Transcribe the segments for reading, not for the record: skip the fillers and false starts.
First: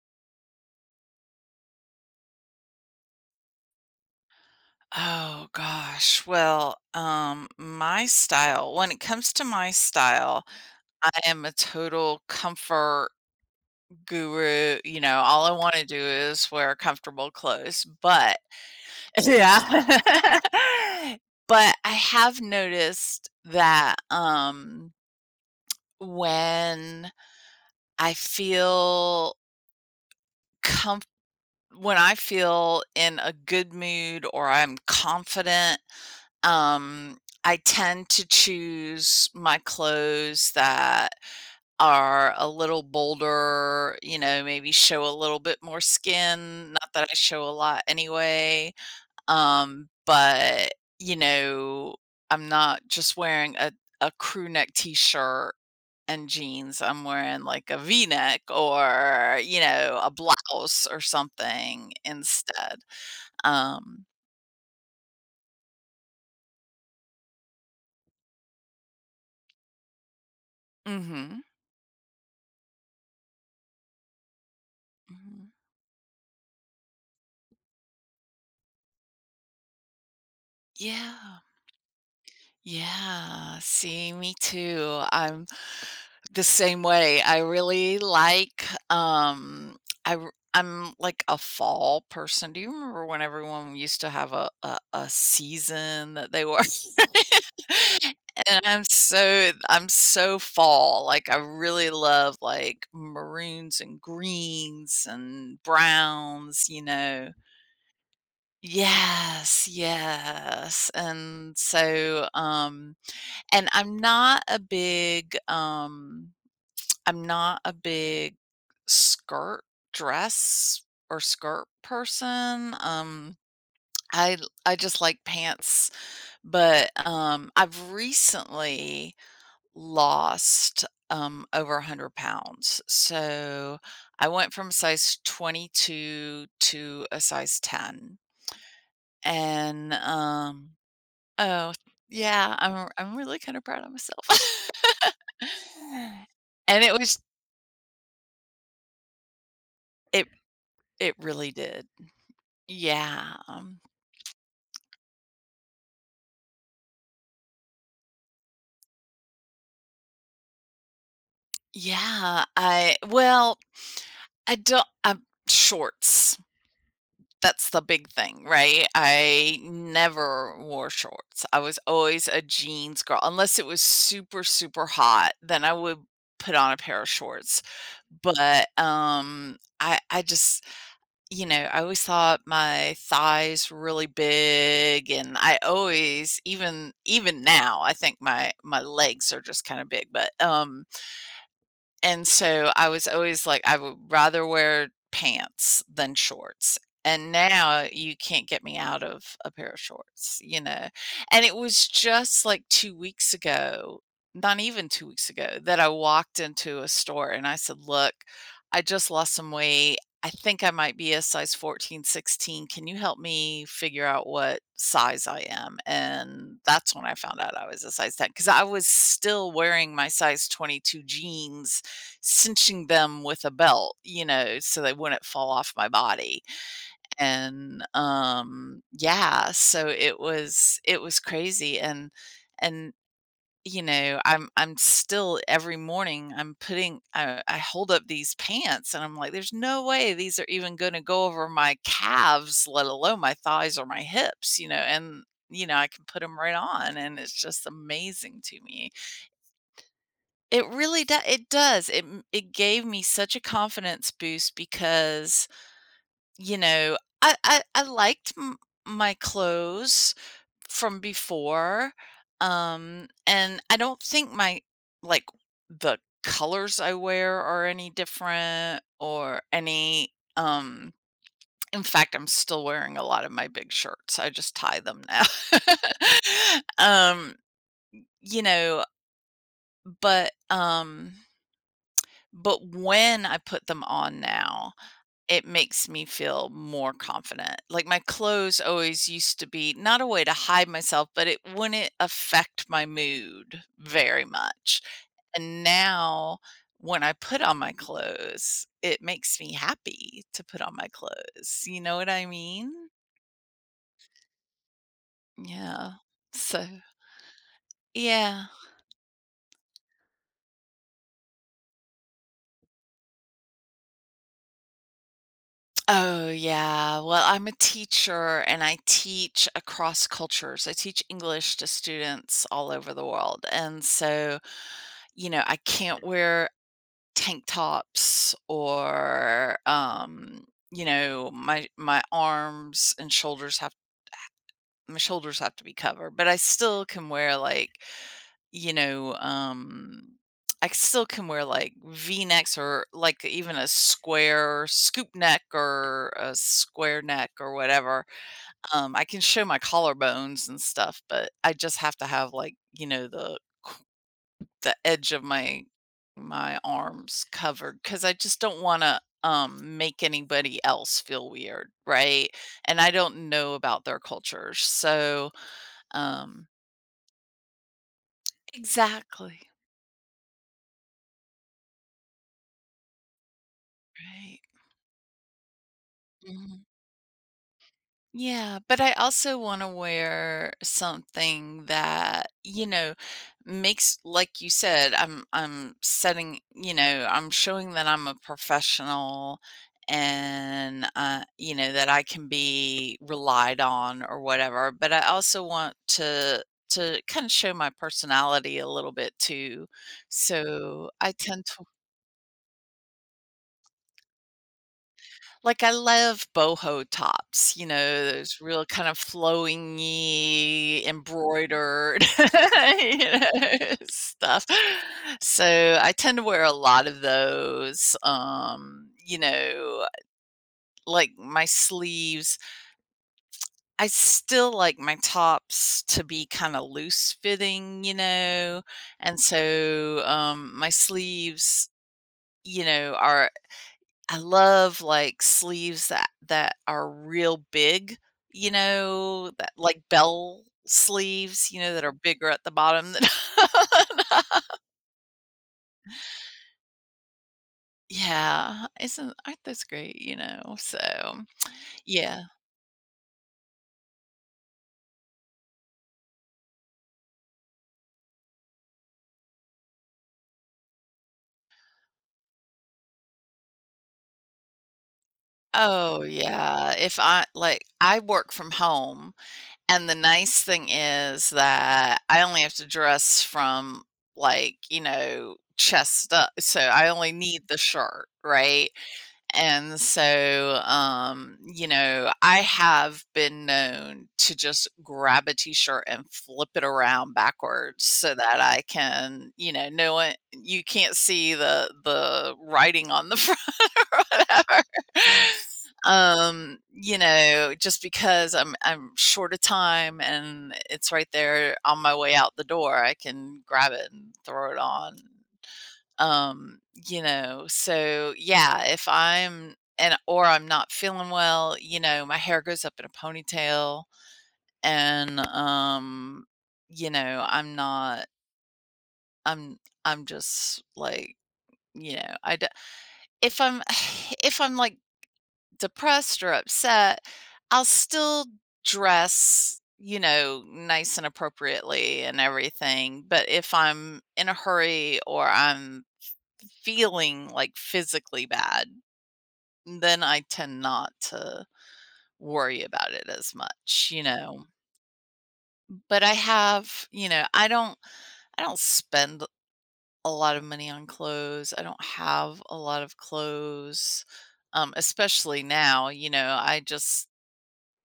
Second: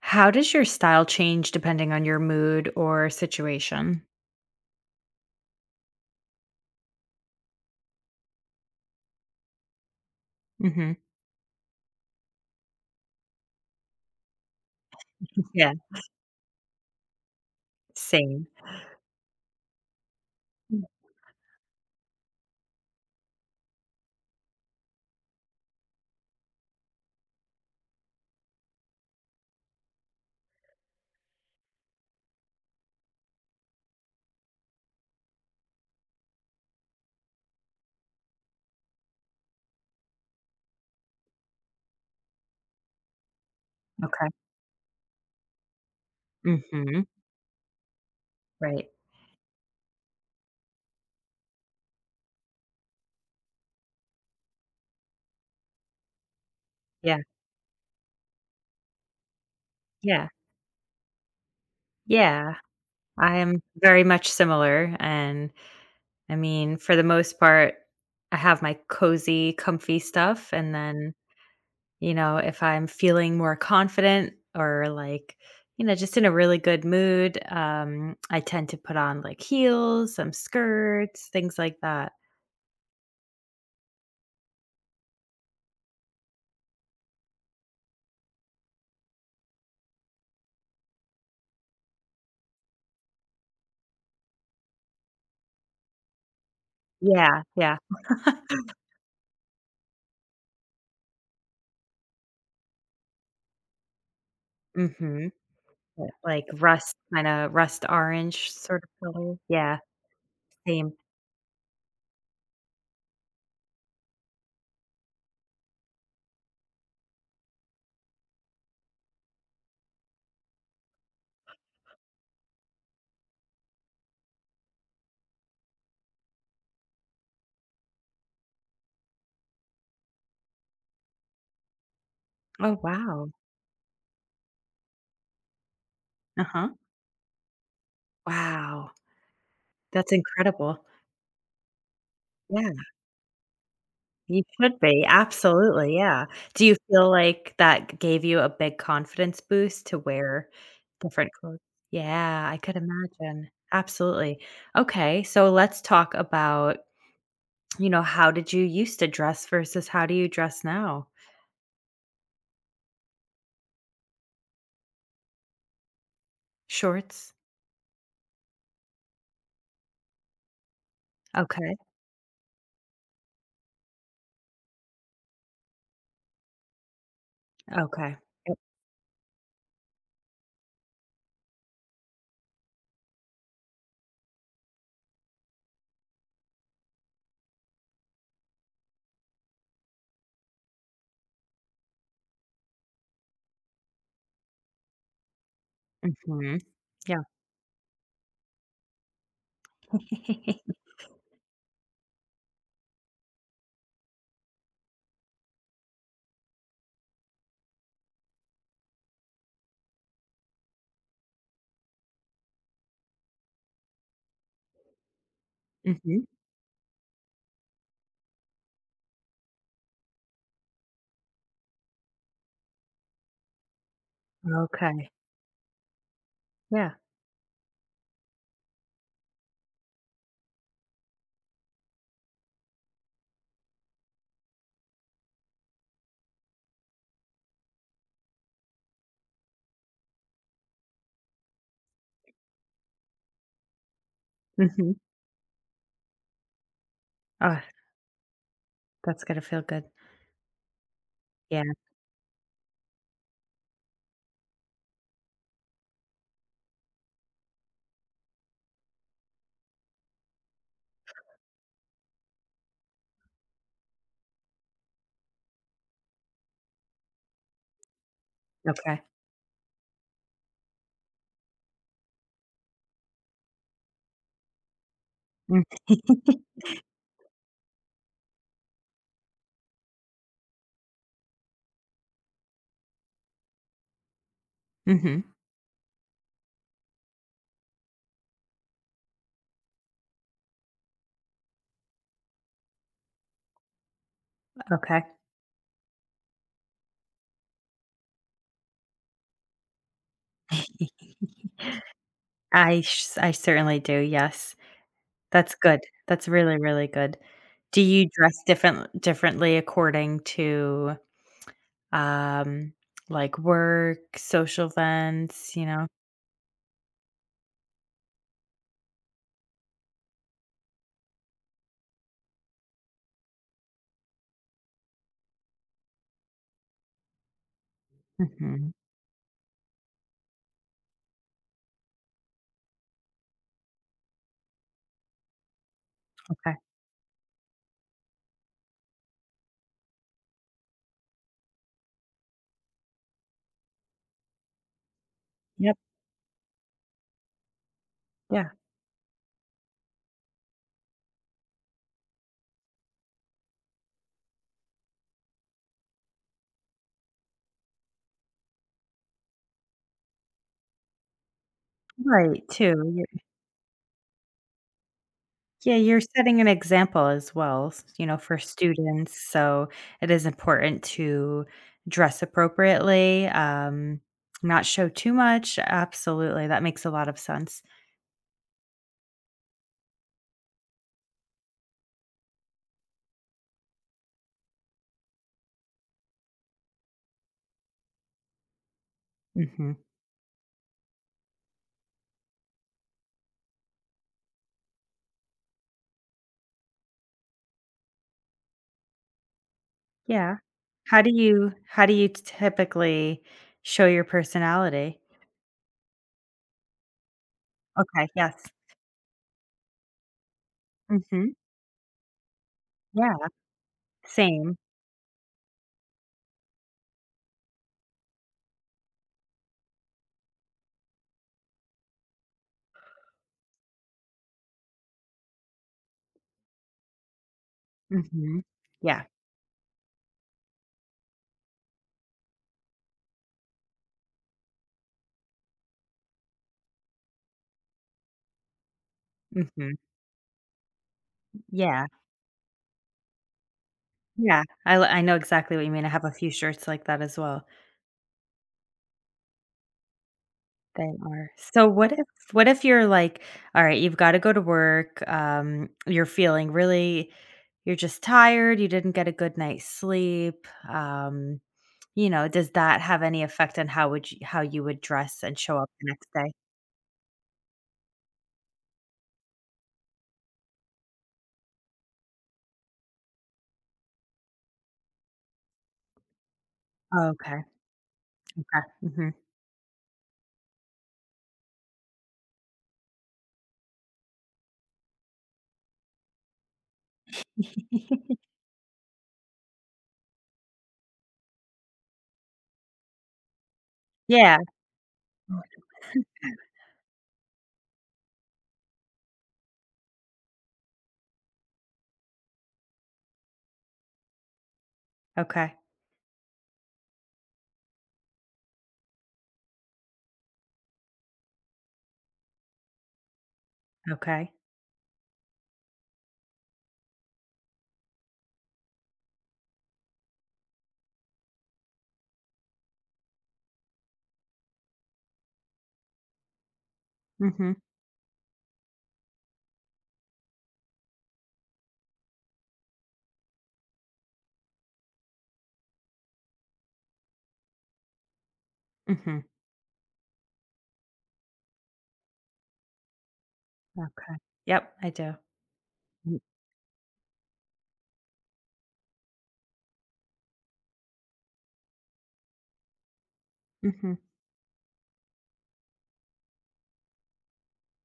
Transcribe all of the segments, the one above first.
How does your style change depending on your mood or situation? Oh gosh. Well, my style, when it comes to my style, Mhm. I am a total comfort guru. You know, all I Yeah, want to do is wear comfortable clothes, but same. yeah. But I have noticed that when I feel comf when I feel in a good mood or I'm confident. Um, I tend to choose my clothes that are a little bolder, you Okay. know, maybe show a little bit more skin, not that Mhm. I show a lot anyway. Right. But you know, I'm not just wearing a crew neck t-shirt and jeans. I'm Yeah, wearing like a v-neck or, a yeah, blouse or something yeah. instead. I am very Um much similar, and, I mean, for the most part, I have my cozy, comfy stuff, and then, Mhm. you know, if I'm feeling more confident or, like, Mhm. you know, just in a really good mood, I tend to put on, like, heels, some skirts, Yeah. things like that. Yeah, see, me too. I'm the same way. I really like I'm like a fall person. Do you remember when everyone used to have a season that they were? Yeah, yeah. And I'm so fall. Like I really love like maroons and greens Mhm. and Yeah, like browns, you rust know. kinda rust orange sort of color? Yes, Yeah, yes. same. And so and I'm not a big, I'm not a big skirt dress or skirt person. I I just like pants, but I've recently lost over 100 Oh, pounds. wow. So I went from size 22 Uh-huh. to a size 10. Wow, And that's incredible. oh, yeah, Yeah, I'm really kinda proud of myself. you should be, absolutely, yeah. Do you And it feel was like that gave you a big confidence boost to it wear it different really clothes? did. Yeah, I could Yeah, imagine. Absolutely. Okay, so let's talk about, you know, how did you used to dress versus how do you dress now? yeah, I don't I'm shorts, Shorts? that's the big thing, right? I never wore shorts. I Okay, was always a jeans girl, unless it was super, super hot, then I would put on a pair of shorts, okay. Yep, but, I just you know, I always thought my thighs were really big, and I always, even now, I think my legs are just kinda big, but, and so I was always like, I would rather wear pants than mhm. shorts. And now you can't get me out of a pair of shorts, you know? And it was just like 2 weeks ago, not even 2 weeks ago, that I walked into a store and I said, "Look, I just lost some weight. I think I might be a size 14, 16. Can you help me figure out what size I am?" Mhm. And that's when I found out I was a size 10 because I was still wearing my size 22 jeans, cinching them with a belt, you know, so they Okay. wouldn't fall off my body, Yeah. and, yeah, so it was crazy, and you know, I'm still, every morning, I hold up these pants, and I'm like, "There's no way these are even gonna go over my calves, let alone my thighs or my hips," you know, Mhm. and, you know, I can put them right on, and it's Oh, just amazing to me. that's going to feel good. It really does. It Yeah. does. It gave me such a confidence boost because, you know, I liked m my clothes from before, and I don't think like, the colors I wear are any different Okay. or any, in fact, I'm still wearing a lot of my big shirts. I just tie them now. Mm. Um, you know, but, um But when I put them on now, Mhm. it makes me feel more confident. Like my clothes always used to be not a way to hide myself, but it wouldn't affect my mood very much. Okay. And now when I put on my clothes, it makes me happy to put on my clothes. You know what I mean? I certainly do. Yes. That's good. Yeah. That's really, So, really good. Do you dress yeah. Differently according to, um, like work, social events, you know? Oh, yeah. Well, I'm a teacher and I teach across cultures. I teach English to students all over the world. And so, you know, I can't wear tank tops Mhm, or you know, my arms and shoulders have my shoulders have to be covered, but I okay. still can wear like you know, I still can wear like V necks or like even a square scoop neck Yep, or a square neck or whatever. yeah. I can show my collarbones and stuff, but I just have to have, like, you know, the edge of my arms covered because I just don't want to make anybody else feel weird, right? Right, And I too. don't Y know about their cultures, so Yeah, you're setting an um example as well, s you know, for students, exactly, so it is important to dress appropriately, not show too much. Absolutely, right. that makes a lot of sense. Yeah, but I also want to wear something that, you know, makes, like you said, I'm setting, you know, I'm showing that I'm a professional Mhm. and you know, that I can be relied on or whatever, but I also want to kind of show my personality a little bit too. Yeah. So I tend How do you typically show your personality? Like, I love boho tops, you Okay, know, yes. those real kind of flowingy, Mhm. embroidered, you Yeah, know, stuff. same. So, I tend to wear a lot of those, you know, like, my sleeves, I still like my tops to be kinda loose fitting, you Mhm. know, Yeah. and so, my sleeves, you know, are, I love, like, sleeves that are real big, you know, that Mhm. like bell sleeves, you know, that Yeah. are bigger at the bottom than Yeah. I know exactly what you mean. I have a few shirts like that as well. yeah, isn't aren't those great, you know? So, They are so yeah. what if you're like, "All right, you've gotta go to work, you're feeling really you're just tired, you didn't get a good night's sleep," you know, does that have any effect on how you would dress and show up the Oh, next day? yeah. If I work from home, and the nice thing is that I only have to dress from, like, you know, chest up, so I only need Okay, the shirt, okay, right? mhm. And so, you know, I have been known to just grab a t-shirt and flip it around backwards so that I can, you know, no one, you can't see the writing on the front or Yeah. whatever. You know, just because I'm short of time and it's right there on my way out the door, I can grab it and throw it on. Okay, Um, you know, so yeah, if I'm and or I'm not feeling well, you know, my hair goes up in a ponytail okay. and you know, I'm not I'm I'm just like, you know, I d- if I'm if I'm like depressed or upset, Mhm, I'll still dress, you know, nice and appropriately and everything. But if I'm in a hurry or I'm feeling like physically bad, mhm, then I tend not to worry about it as much, you okay. know? Yep, I do. But I Mm, have, you know, I don't spend a lot of money on clothes, I don't have a lot of mhm. clothes, especially now, you know,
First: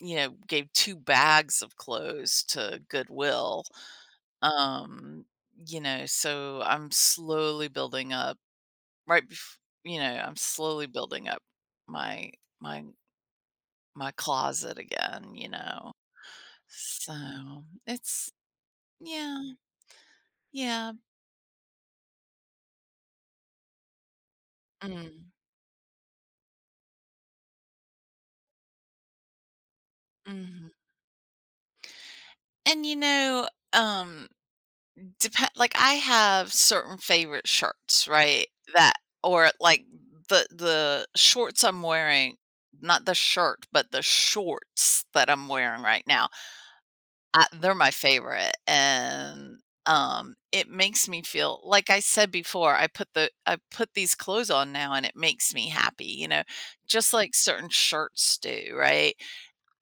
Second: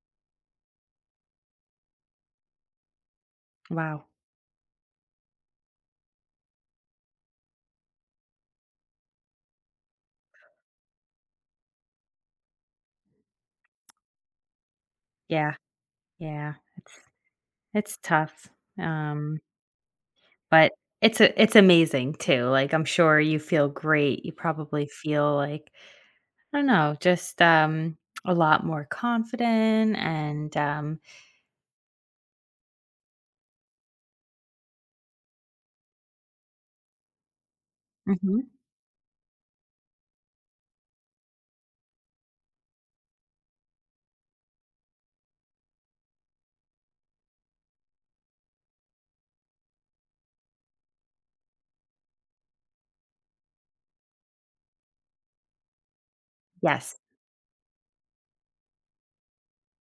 you know, gave 2 bags of clothes to Goodwill, Wow. um, you know, so I'm slowly building up right bef you know, I'm slowly building up my my my closet again, you Yeah, know? yeah, So, it's it's tough, yeah, um, but yeah. it's a it's amazing too, like, I'm sure you feel great, you probably Mm, feel like, I don't know, just, a lot more confident and, mhm. And, you know, um, depen like, I have certain favorite shirts, right? mhm, That, or, like, the shorts I'm wearing, not the shirt, but the shorts that I'm wearing right now, I they're my favorite, and, it makes me feel, like I said before, I put these clothes on now, and it makes me happy, you know, yes. just like certain shirts do, right?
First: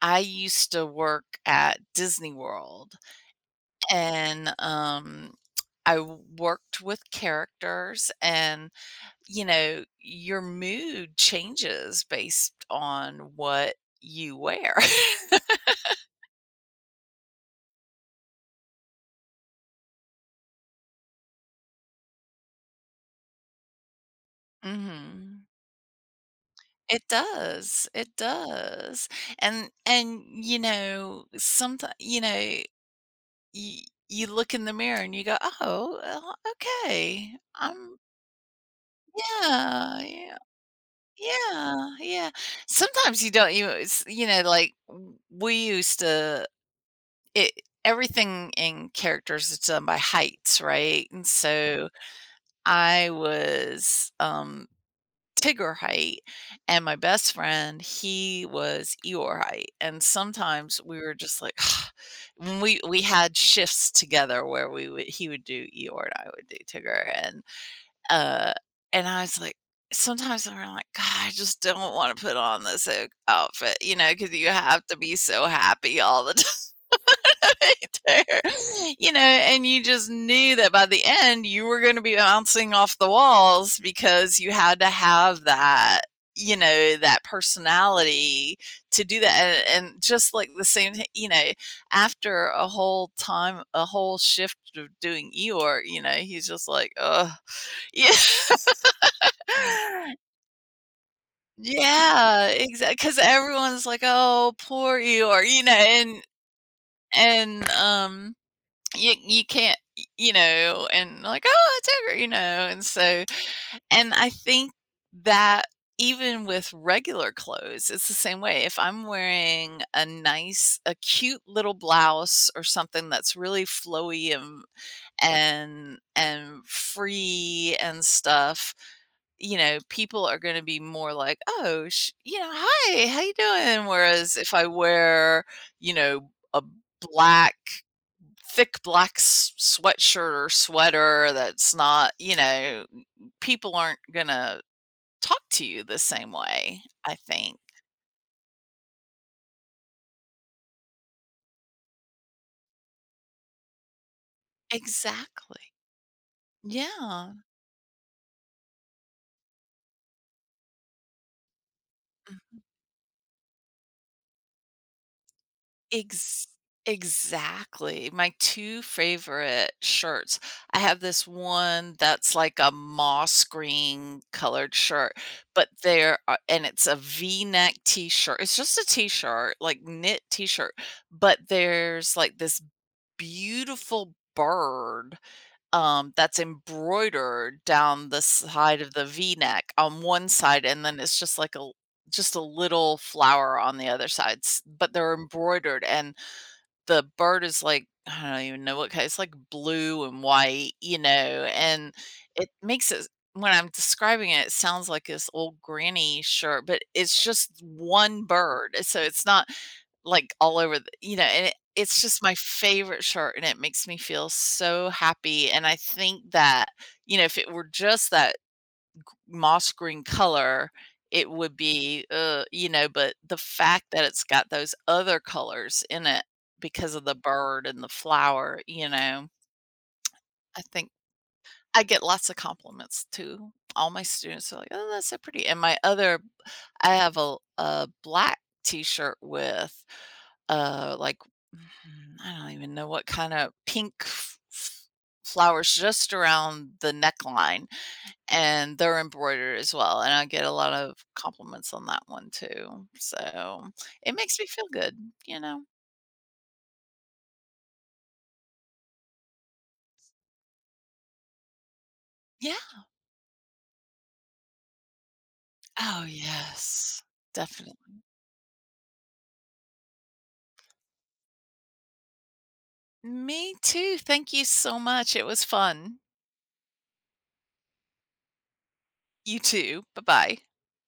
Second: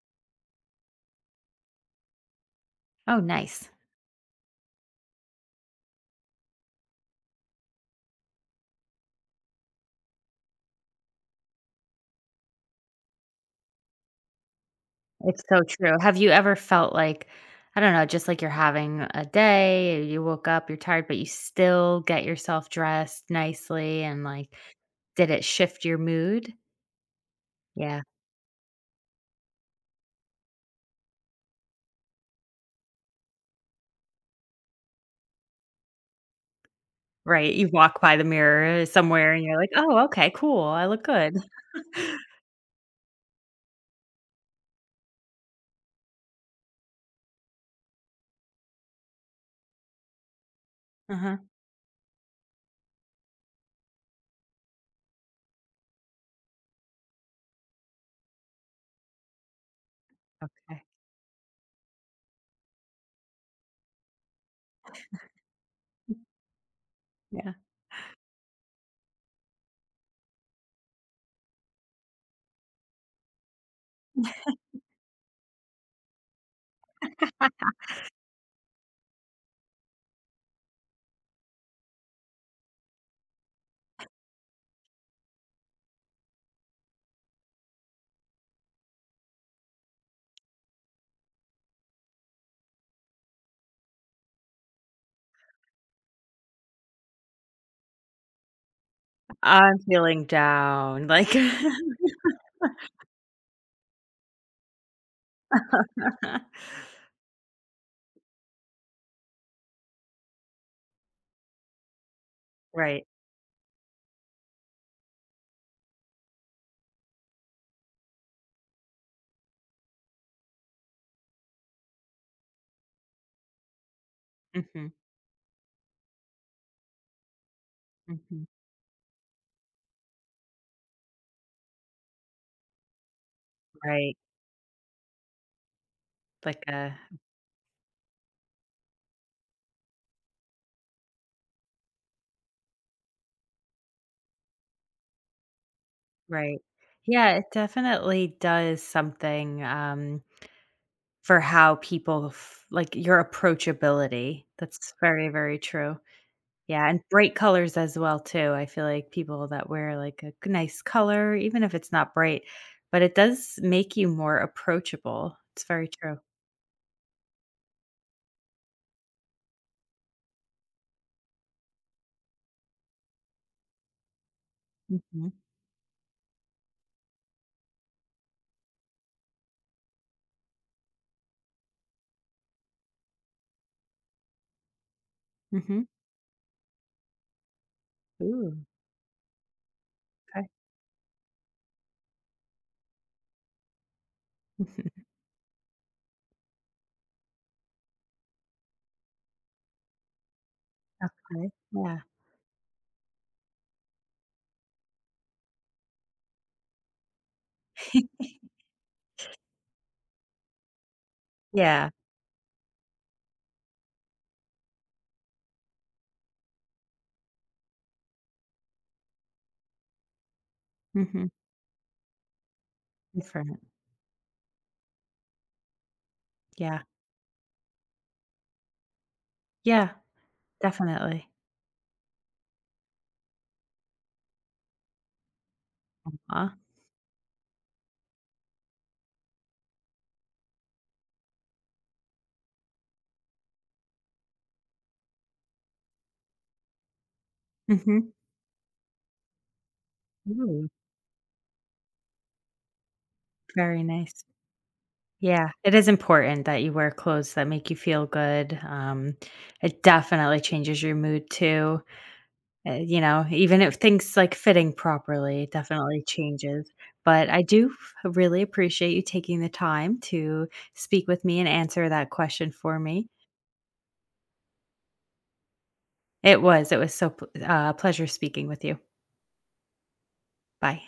I used to work at Disney World, Oh, nice. and, worked with characters and, you know, your mood changes based on what you wear. It's so true. Have you ever felt like, I don't know, just like you're having a day, you woke up, you're tired, but you still get yourself dressed nicely and like, did it Mhm. shift your mood? Yeah, It does, and you know, sometimes, you know, you you look in the mirror and you go, "Oh, well, okay, right. You I'm—" walk by the mirror somewhere and you're like, Yeah, oh, okay, yeah. cool. I look good. Yeah, yeah. Sometimes you don't, you, it's, you know, like, w we used to it everything in characters is done by heights, right? And Uh-huh. so, I was, Tigger height, and my best friend, he was Eeyore height, and sometimes Okay. we were just like, when we had shifts together where we would he would do Eeyore and I would do Tigger, and Yeah. uh, I was like, sometimes I'm like, "God, I just don't wanna put on this o outfit," you know, because you have to be so happy all the time right there, you know, and you just knew that by the end, you were gonna be bouncing off the walls because you had to have that, you know, that personality to do that, and just like the same th you know, after a whole shift of doing Eeyore, you know, he's just like, oh, yeah. I'm feeling down. Like, Yeah, exactly. Because everyone's like, "Oh, poor Eeyore," you know, and, you you can't y you know, and like, "Oh, it's over," you know, and right. so, and I think that, even with regular clothes, it's the same way. If I'm wearing a nice a cute little blouse or something that's really flowy and Hmm. Free and Hmm. stuff, you know, people are gonna be more like, "Oh, sh, you know, hi, how you doing?" Right. Whereas if I wear, you know, a Like, a black thick black s sweatshirt or sweater that's not, you know, people aren't gonna talk to you the same right. way, I Yeah, it think. definitely does something. For how people f like, your approachability. That's very, very Exactly. true. Yeah, and Yeah. bright colors as well too. I feel like people that wear, like, a g nice color, even if it's not bright, Mhm. but it does make you more approachable. It's very true. Ex exactly. My 2 favorite shirts. I have this one that's like a moss green colored shirt, Mhm. but there are and it's a V-neck T-shirt. It's just a T-shirt, like knit T-shirt, but there's like this beautiful bird, Mhm. That's embroidered down the Ooh, side of the V-neck on one okay. side, and then it's just like a just a little flower on the other sides, but they're embroidered, and the bird is, like, I don't even know what kind. It's like blue and white, you know, Okay, and yeah. it makes it, when I'm describing it, it sounds like this old granny shirt, but it's just one bird. So it's not like all over the, you know, and Yeah. it's just my favorite shirt and it makes me feel so happy. And I think that, you know, if it were just that moss green color, Mhm. it would be, you know, but the Different. fact that it's got those other colors in it Yeah. because of the bird and the flower, you know, Yeah, I think definitely. I get lots of compliments too. All my students are like, "Oh, that's so pretty." And my other, Aw. I have a black t-shirt with, uh, like, mm, I don't even know what kinda pink f f flowers just around the neckline. Mhm. And they're embroidered as well, and I get a Ooh, lot of compliments on that one too, so very it nice. makes me feel good, you Yeah, know? it is important that you wear clothes that make you feel good. It definitely changes your mood too. Yeah. You know, even if things like fitting properly, it definitely Oh, changes. yes. But I do Definitely. Really appreciate you taking the time to speak with me and answer that question for me. Me too, thank you so much, it was fun. It was so pleasure speaking with you. You too, bye-bye. Bye.